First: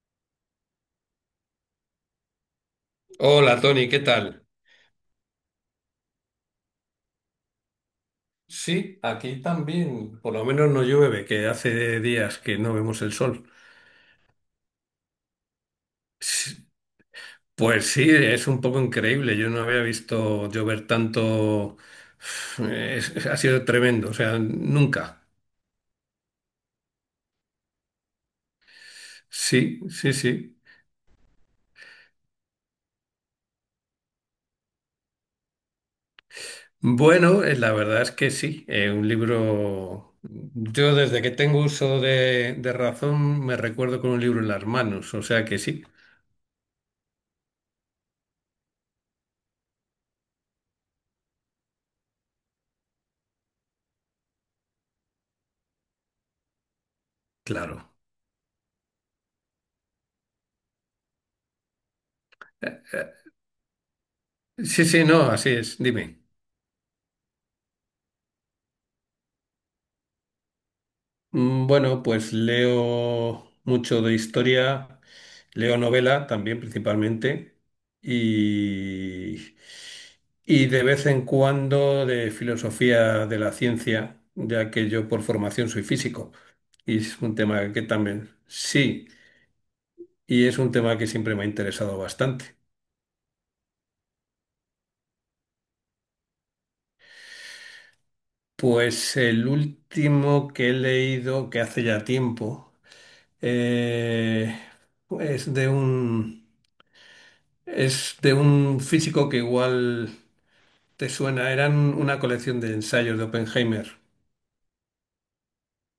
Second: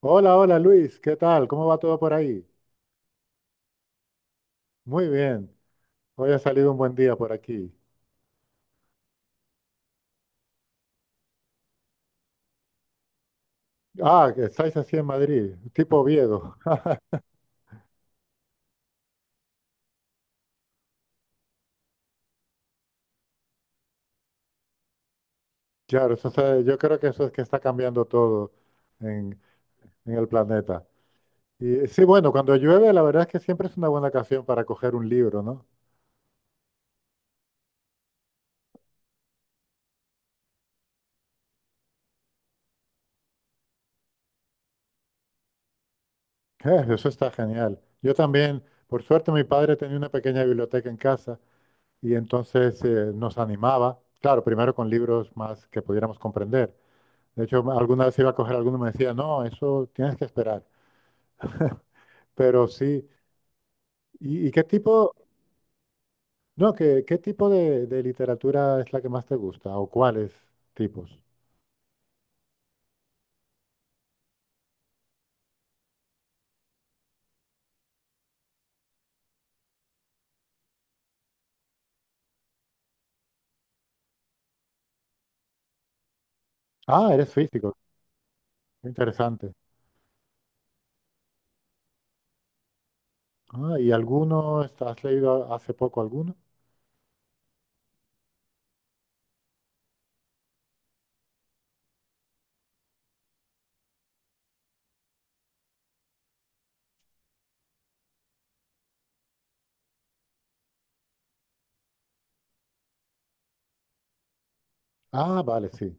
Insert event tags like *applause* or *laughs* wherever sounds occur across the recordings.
Hola, hola Luis, ¿qué tal? ¿Cómo va todo por ahí? Hola Tony, ¿qué tal? Muy bien, hoy ha salido un buen día por aquí. Sí, aquí también, por lo menos no llueve, que hace días que no vemos el sol. Ah, que estáis así en Madrid, tipo Oviedo. Sí, *laughs* pues sí, es un poco increíble, yo no había visto llover tanto. *sighs* Ha sido tremendo, o sea, nunca. Claro, yo creo que eso es que está cambiando todo en, Sí, en sí, el sí. planeta. Y sí, bueno, cuando llueve, la verdad es que siempre es una buena ocasión para coger un libro, ¿no? Bueno, la verdad es que sí, un libro, yo desde que tengo uso de razón me recuerdo con un libro en las manos, o sea que sí, *laughs* Eso está genial. Yo también, por suerte, mi padre tenía una pequeña biblioteca en casa y entonces nos animaba, claro, primero con libros más que pudiéramos comprender. De hecho, claro. alguna vez iba a coger alguno y me decía, no, eso tienes que esperar. Pero Eh, sí, eh, y qué Sí, sí, tipo, no, así es, dime. no, qué, qué tipo de literatura es la que más te gusta o cuáles tipos? Bueno, pues leo mucho de historia, leo novela también principalmente y, y de vez en cuando de filosofía de la ciencia, ya que yo por formación soy físico y Ah, es eres un tema físico, que también qué sí, interesante. y es un tema que siempre me ha interesado bastante. Ah, ¿y alguno, has leído hace poco alguno? Pues el último que he leído, que hace ya tiempo, eh, es de un... Es de un físico que igual te suena. Eran una colección de ensayos de Oppenheimer. Ah, vale, sí,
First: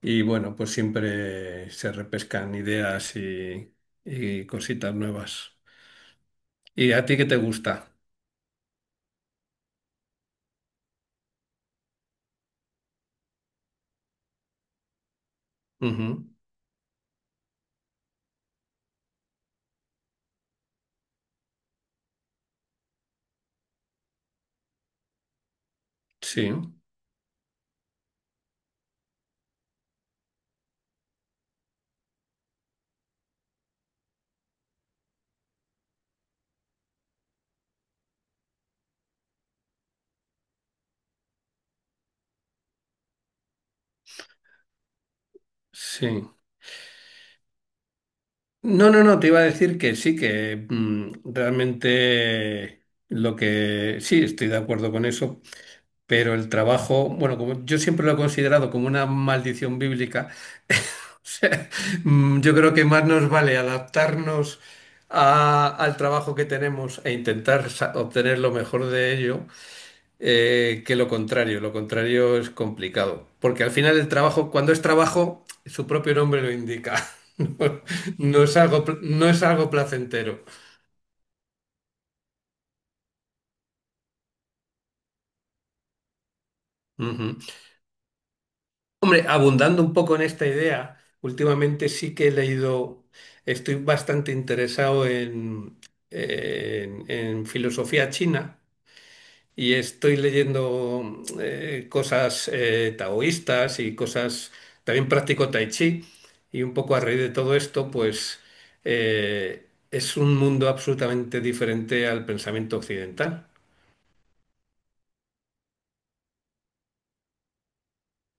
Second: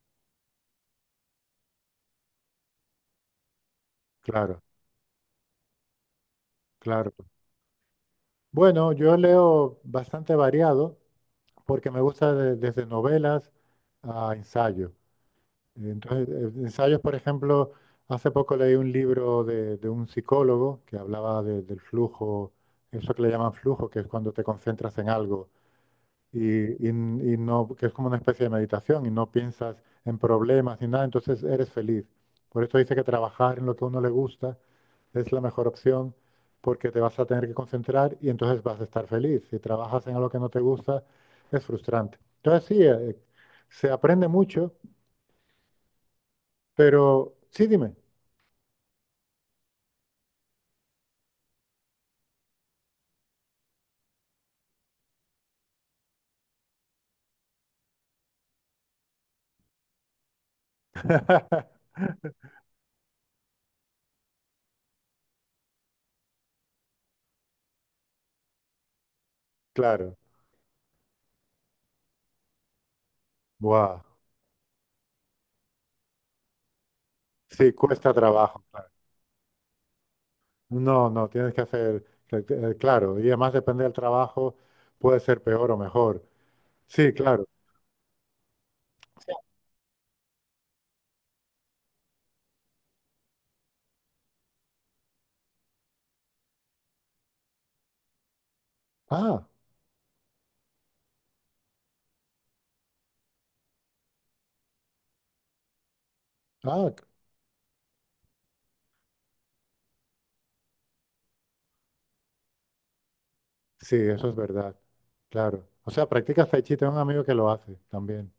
Y bueno, pues siempre se repescan ideas y claro, cositas nuevas. ¿Y a claro. ti qué te gusta? Bueno, yo leo bastante variado porque me gusta desde novelas a ensayo. Ujú, Entonces, ensayos, por ejemplo, hace poco leí un libro de un psicólogo que hablaba del flujo, eso que le llaman flujo, que es cuando te concentras en algo sí, y no, que es como una especie de meditación y no piensas en problemas ni nada, entonces eres feliz. Por esto dice que trabajar en lo que a uno le gusta es la mejor opción porque te vas a tener que concentrar y entonces vas a estar feliz. Si trabajas en algo que no te gusta, es frustrante. Entonces, sí, se aprende mucho. sí. Pero, sí, dime. No, te iba a decir que sí, que realmente lo que sí, estoy de acuerdo con eso. Pero el trabajo, bueno, como yo siempre lo he considerado como una maldición bíblica, *laughs* o sea, *laughs* yo creo que más nos vale adaptarnos al trabajo que tenemos e intentar obtener lo mejor de ello Claro. Que lo contrario. Lo contrario es complicado, porque al final Buah. el trabajo, cuando es trabajo, su propio nombre lo indica. *laughs* Sí, No, cuesta no es trabajo. algo, Claro. No es algo placentero. No, no, tienes que hacer, claro, y además depende del trabajo, puede ser peor o mejor. Sí, Ujú. claro. Hombre, abundando un poco en esta idea, últimamente sí que he leído, estoy bastante interesado en, en filosofía china Ah, y estoy leyendo cosas taoístas y cosas, también practico tai chi y un ah, poco a c- raíz de todo esto, pues es un mundo absolutamente diferente al pensamiento occidental. sí, eso es verdad. Claro. O sea, practicas tai chi, tengo un amigo que lo hace también.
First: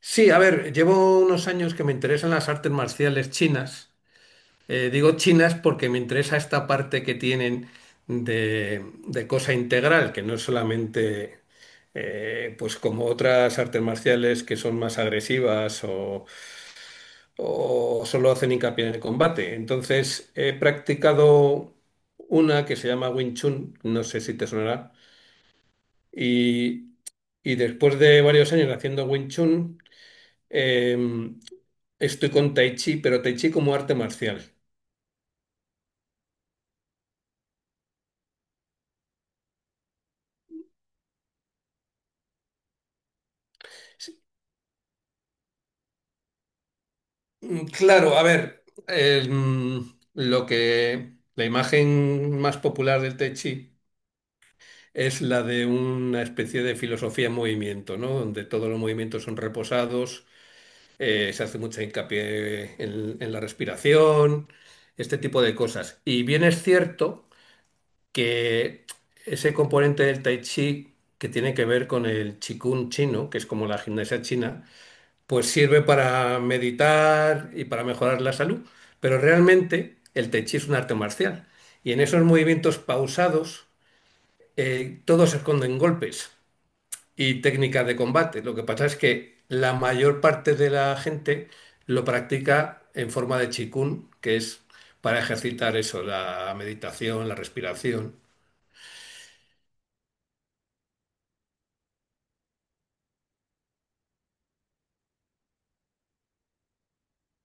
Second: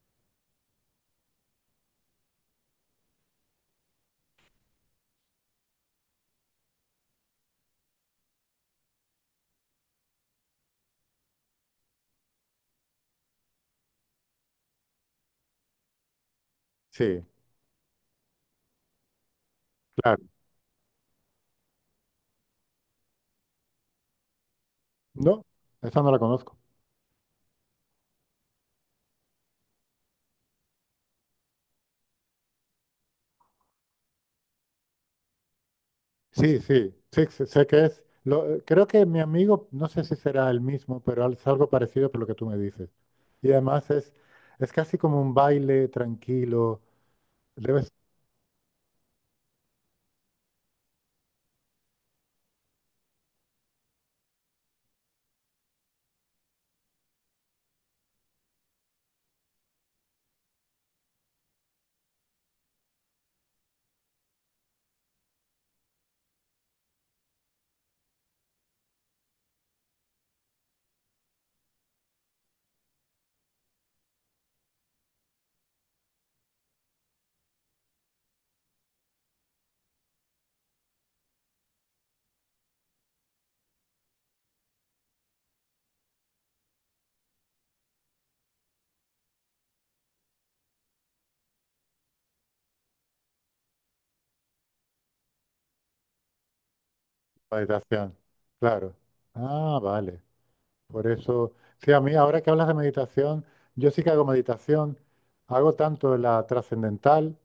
Sí, a ver, llevo unos años que me interesan las artes marciales chinas. Digo chinas porque me interesa esta parte que tienen de cosa integral, que no es solamente pues como otras artes marciales que son más agresivas Sí, o solo hacen hincapié en el combate. claro. Entonces he practicado una que se llama Wing Chun, no sé si te sonará, No, esa no la conozco. y, y después de varios años haciendo Wing Chun, em, estoy con Tai Chi, pero Tai Chi como arte marcial. Sí, sí, sí, sí, sé que es. Lo, creo que mi amigo, no sé si será el mismo, pero al- es algo parecido por lo que tú me dices. Y además es casi como un baile tranquilo, debe ser Claro, a ver, lo que la imagen más popular del Tai Chi es la de una especie de filosofía en movimiento, ¿no? Donde todos los movimientos son reposados, se hace mucha hincapié en la respiración, este tipo de cosas. Y bien es cierto que ese componente del Tai Chi que tiene que ver con el Qigong chino, que es como la gimnasia china, pues sirve para meditar y para mejorar la salud, pero realmente el tai chi es un arte marcial y en esos movimientos pausados todos se esconden golpes y técnicas de combate. Lo que pasa es que la mayor parte de la gente lo practica en forma de chikun, que es para ejercitar eso, la meditación, la una respiración. meditación, claro. Ah, vale. Por eso, sí, a mí ahora que hablas de meditación, yo sí que hago meditación, hago tanto la trascendental,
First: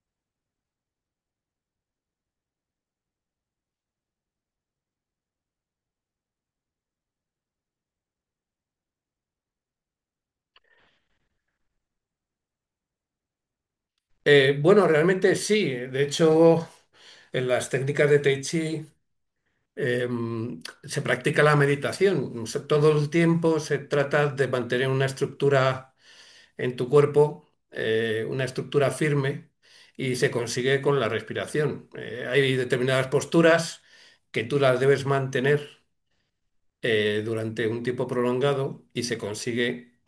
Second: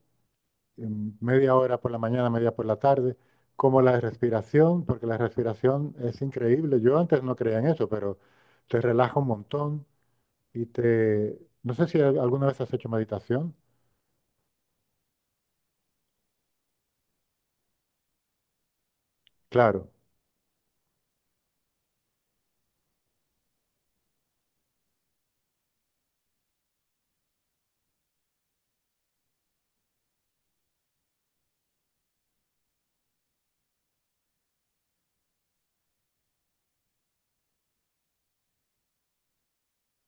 media hora por la mañana, media por la tarde, como la respiración, porque la respiración es increíble. Yo antes no creía en eso, pero te relaja un montón y te... No sé si al- alguna vez has hecho meditación. Bueno, realmente sí. De hecho, en las técnicas de Tai Chi Claro, eh, se practica la meditación. O sea, todo el tiempo se trata de mantener una estructura en tu cuerpo, una estructura firme, y se consigue con la respiración. Hay determinadas posturas que tú las debes mantener durante un tiempo prolongado y se consigue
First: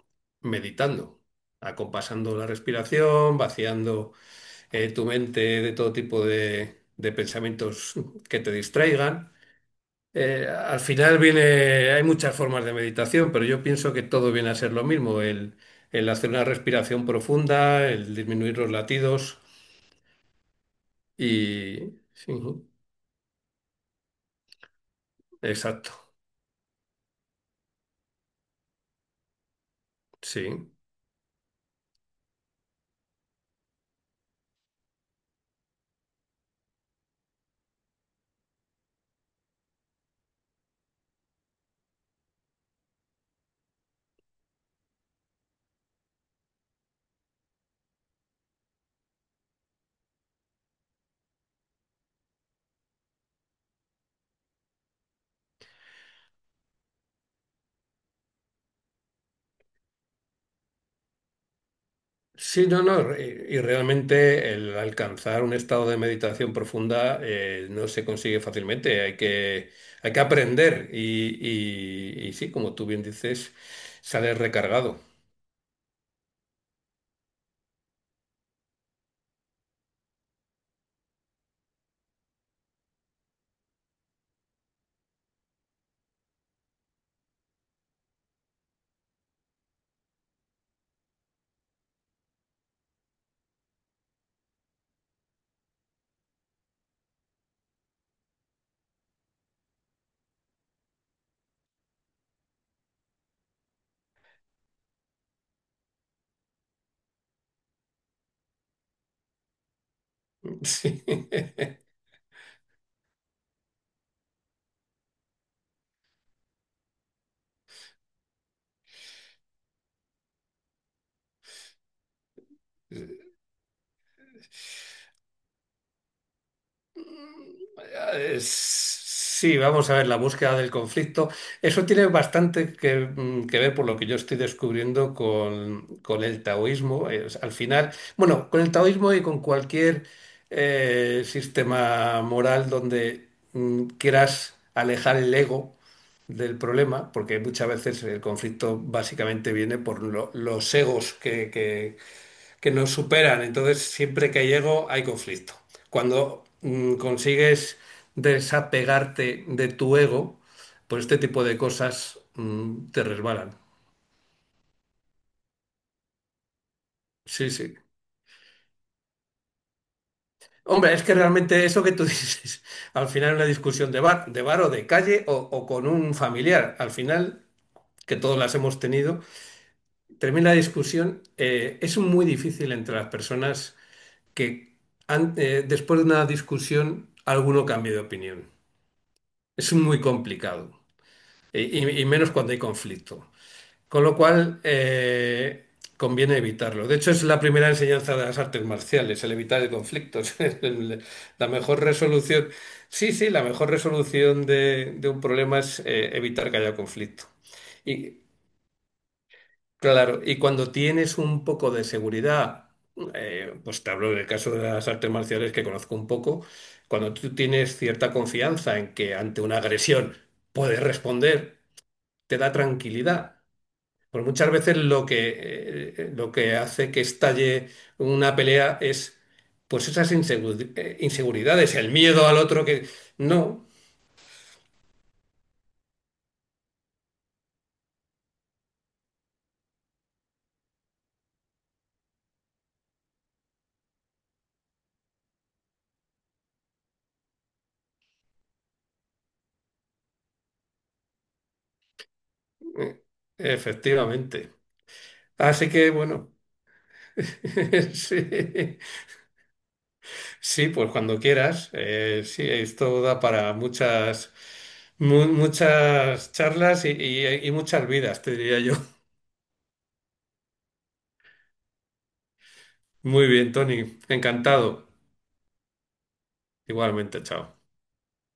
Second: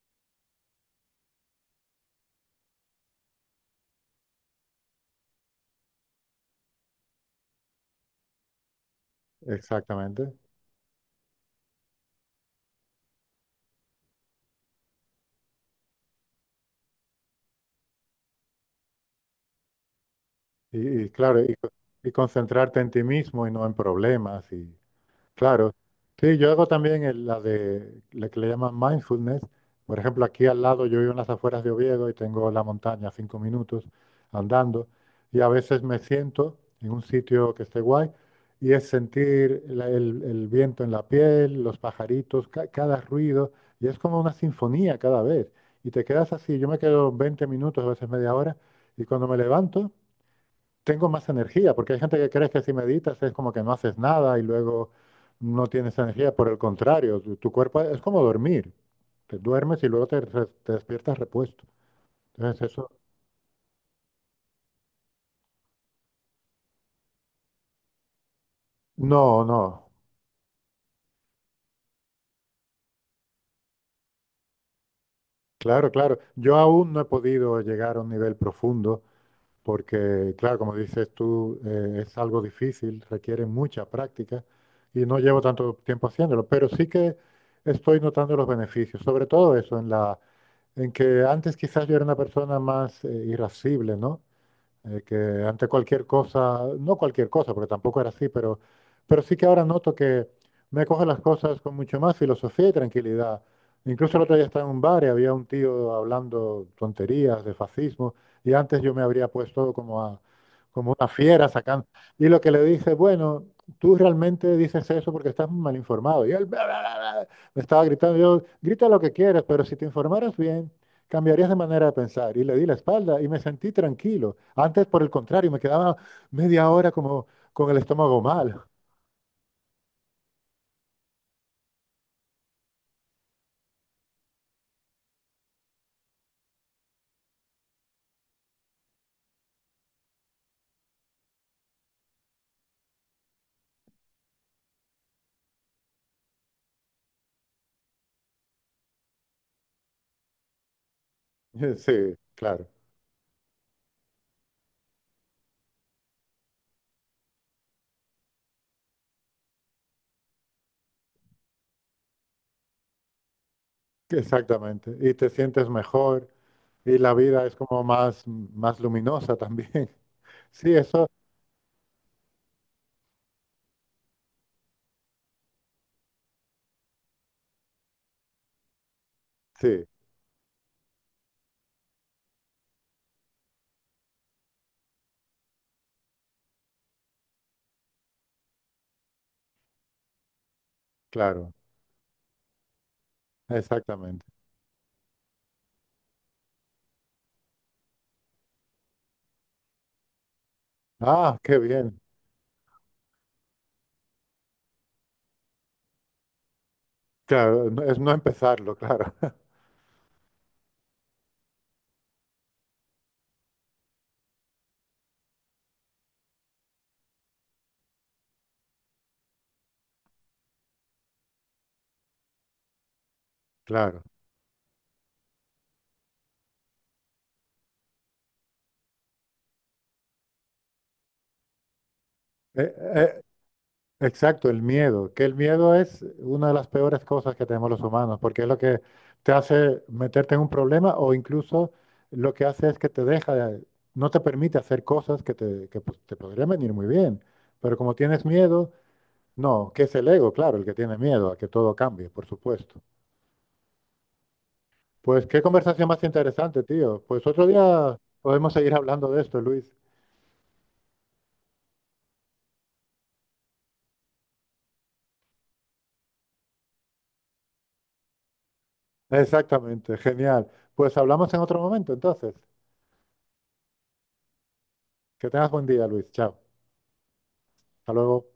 meditando, acompasando la respiración, vaciando tu mente de todo tipo de pensamientos que te distraigan. exactamente. Al final viene, hay muchas formas de meditación, pero yo pienso que todo viene a ser lo mismo, el hacer una respiración profunda, el disminuir los latidos Y, y claro, y, co- y... y Sí, concentrarte en ti mismo y no en problemas y, claro. exacto, Sí, yo hago también la de la que le llaman mindfulness. Por ejemplo, aquí al sí. lado yo vivo en las afueras de Oviedo y tengo la montaña a 5 minutos andando y a veces me siento en un sitio que esté guay y es sentir el viento en la piel, los pajaritos, cada ruido y es como una sinfonía cada vez. Y te quedas así, yo me quedo 20 minutos, a veces media hora y cuando me levanto tengo más energía, porque hay gente que cree que si meditas es como que no haces nada y luego no tienes energía. Por el contrario, tu cuerpo es como dormir. Te duermes y luego te despiertas repuesto. Sí, Entonces no, eso... y realmente el alcanzar un estado de meditación profunda no se consigue fácilmente, No, no. hay que aprender y sí, como tú bien dices, sales recargado. Claro, claro. Yo aún no he podido llegar a un nivel profundo porque, claro, como dices tú, es algo difícil, requiere mucha práctica y no llevo tanto tiempo haciéndolo, pero sí que estoy notando los beneficios, sobre todo eso, en que antes quizás yo era una persona más irascible, ¿no? Que ante cualquier cosa, no cualquier cosa, porque tampoco era así, pero sí que ahora noto que me coge las cosas con mucho más filosofía y tranquilidad. Incluso el otro día estaba en un bar y había un tío hablando tonterías de fascismo, y antes yo me habría puesto como a, como una fiera *laughs* sacando. Y lo que le dije bueno, tú realmente dices eso porque estás mal informado. Y él bla, bla, bla, bla, me estaba gritando, yo, grita lo que quieras, pero si te informaras bien, cambiarías de manera de pensar. Y le di la espalda y Sí. me sentí tranquilo. Antes, por el contrario, me quedaba media hora como con el estómago mal. Sí, vamos a ver, la búsqueda del conflicto. Eso tiene bastante que ver por lo que yo estoy descubriendo con el taoísmo. Al final, bueno, con el taoísmo y con cualquier sistema moral donde quieras alejar el ego del problema, porque muchas veces el conflicto básicamente viene por los egos *laughs* Sí, claro, que nos superan. Entonces, siempre que llego hay conflicto. Cuando consigues desapegarte de tu ego, pues este tipo de cosas te resbalan. exactamente. Y te sientes mejor y la vida Sí, es sí. como más, más luminosa también. *laughs* Sí, Hombre, es eso, que realmente eso que tú *laughs* dices, al final una discusión de bar o de calle o con un familiar, al final, que todos las hemos tenido, sí, termina la discusión, es muy difícil entre las personas que después de una discusión alguno cambie de opinión. Es muy complicado, claro, y menos cuando hay conflicto. Con lo exactamente. cual, conviene evitarlo. De hecho, es la primera enseñanza de las artes marciales, el evitar el conflicto. *laughs* Ah, La qué mejor bien. resolución, sí, sí, la mejor resolución de un problema es evitar que haya conflicto. Claro, no- es no Y empezarlo, claro, *laughs* claro, y cuando tienes un poco de seguridad, pues te hablo del caso de las artes marciales que conozco un poco, cuando tú tienes cierta confianza en que ante una agresión puedes responder, te da tranquilidad. claro. Porque muchas veces lo lo que hace que estalle una pelea es pues esas inseguridades, el miedo al otro Eh, que... eh, No, exacto, el miedo, que el miedo es una de las peores cosas que tenemos los humanos, porque es lo que te hace meterte en un problema o incluso lo que hace es que te deja, no te permite hacer cosas que te, que, pues, te podrían venir muy bien, pero como tienes miedo, no, que es el ego, claro, el que tiene miedo a que todo cambie, por supuesto. eh, efectivamente. Pues qué Así conversación que más bueno, interesante, tío. Pues otro *laughs* día podemos seguir sí, hablando de esto, Luis. sí, pues cuando quieras. Sí, esto da para muchas, muchas charlas y muchas vidas, te diría yo. *laughs* Exactamente, genial. Pues hablamos en otro momento, entonces. Muy bien, Tony, encantado. Que tengas buen día, Luis. Chao. Igualmente, chao. Hasta luego.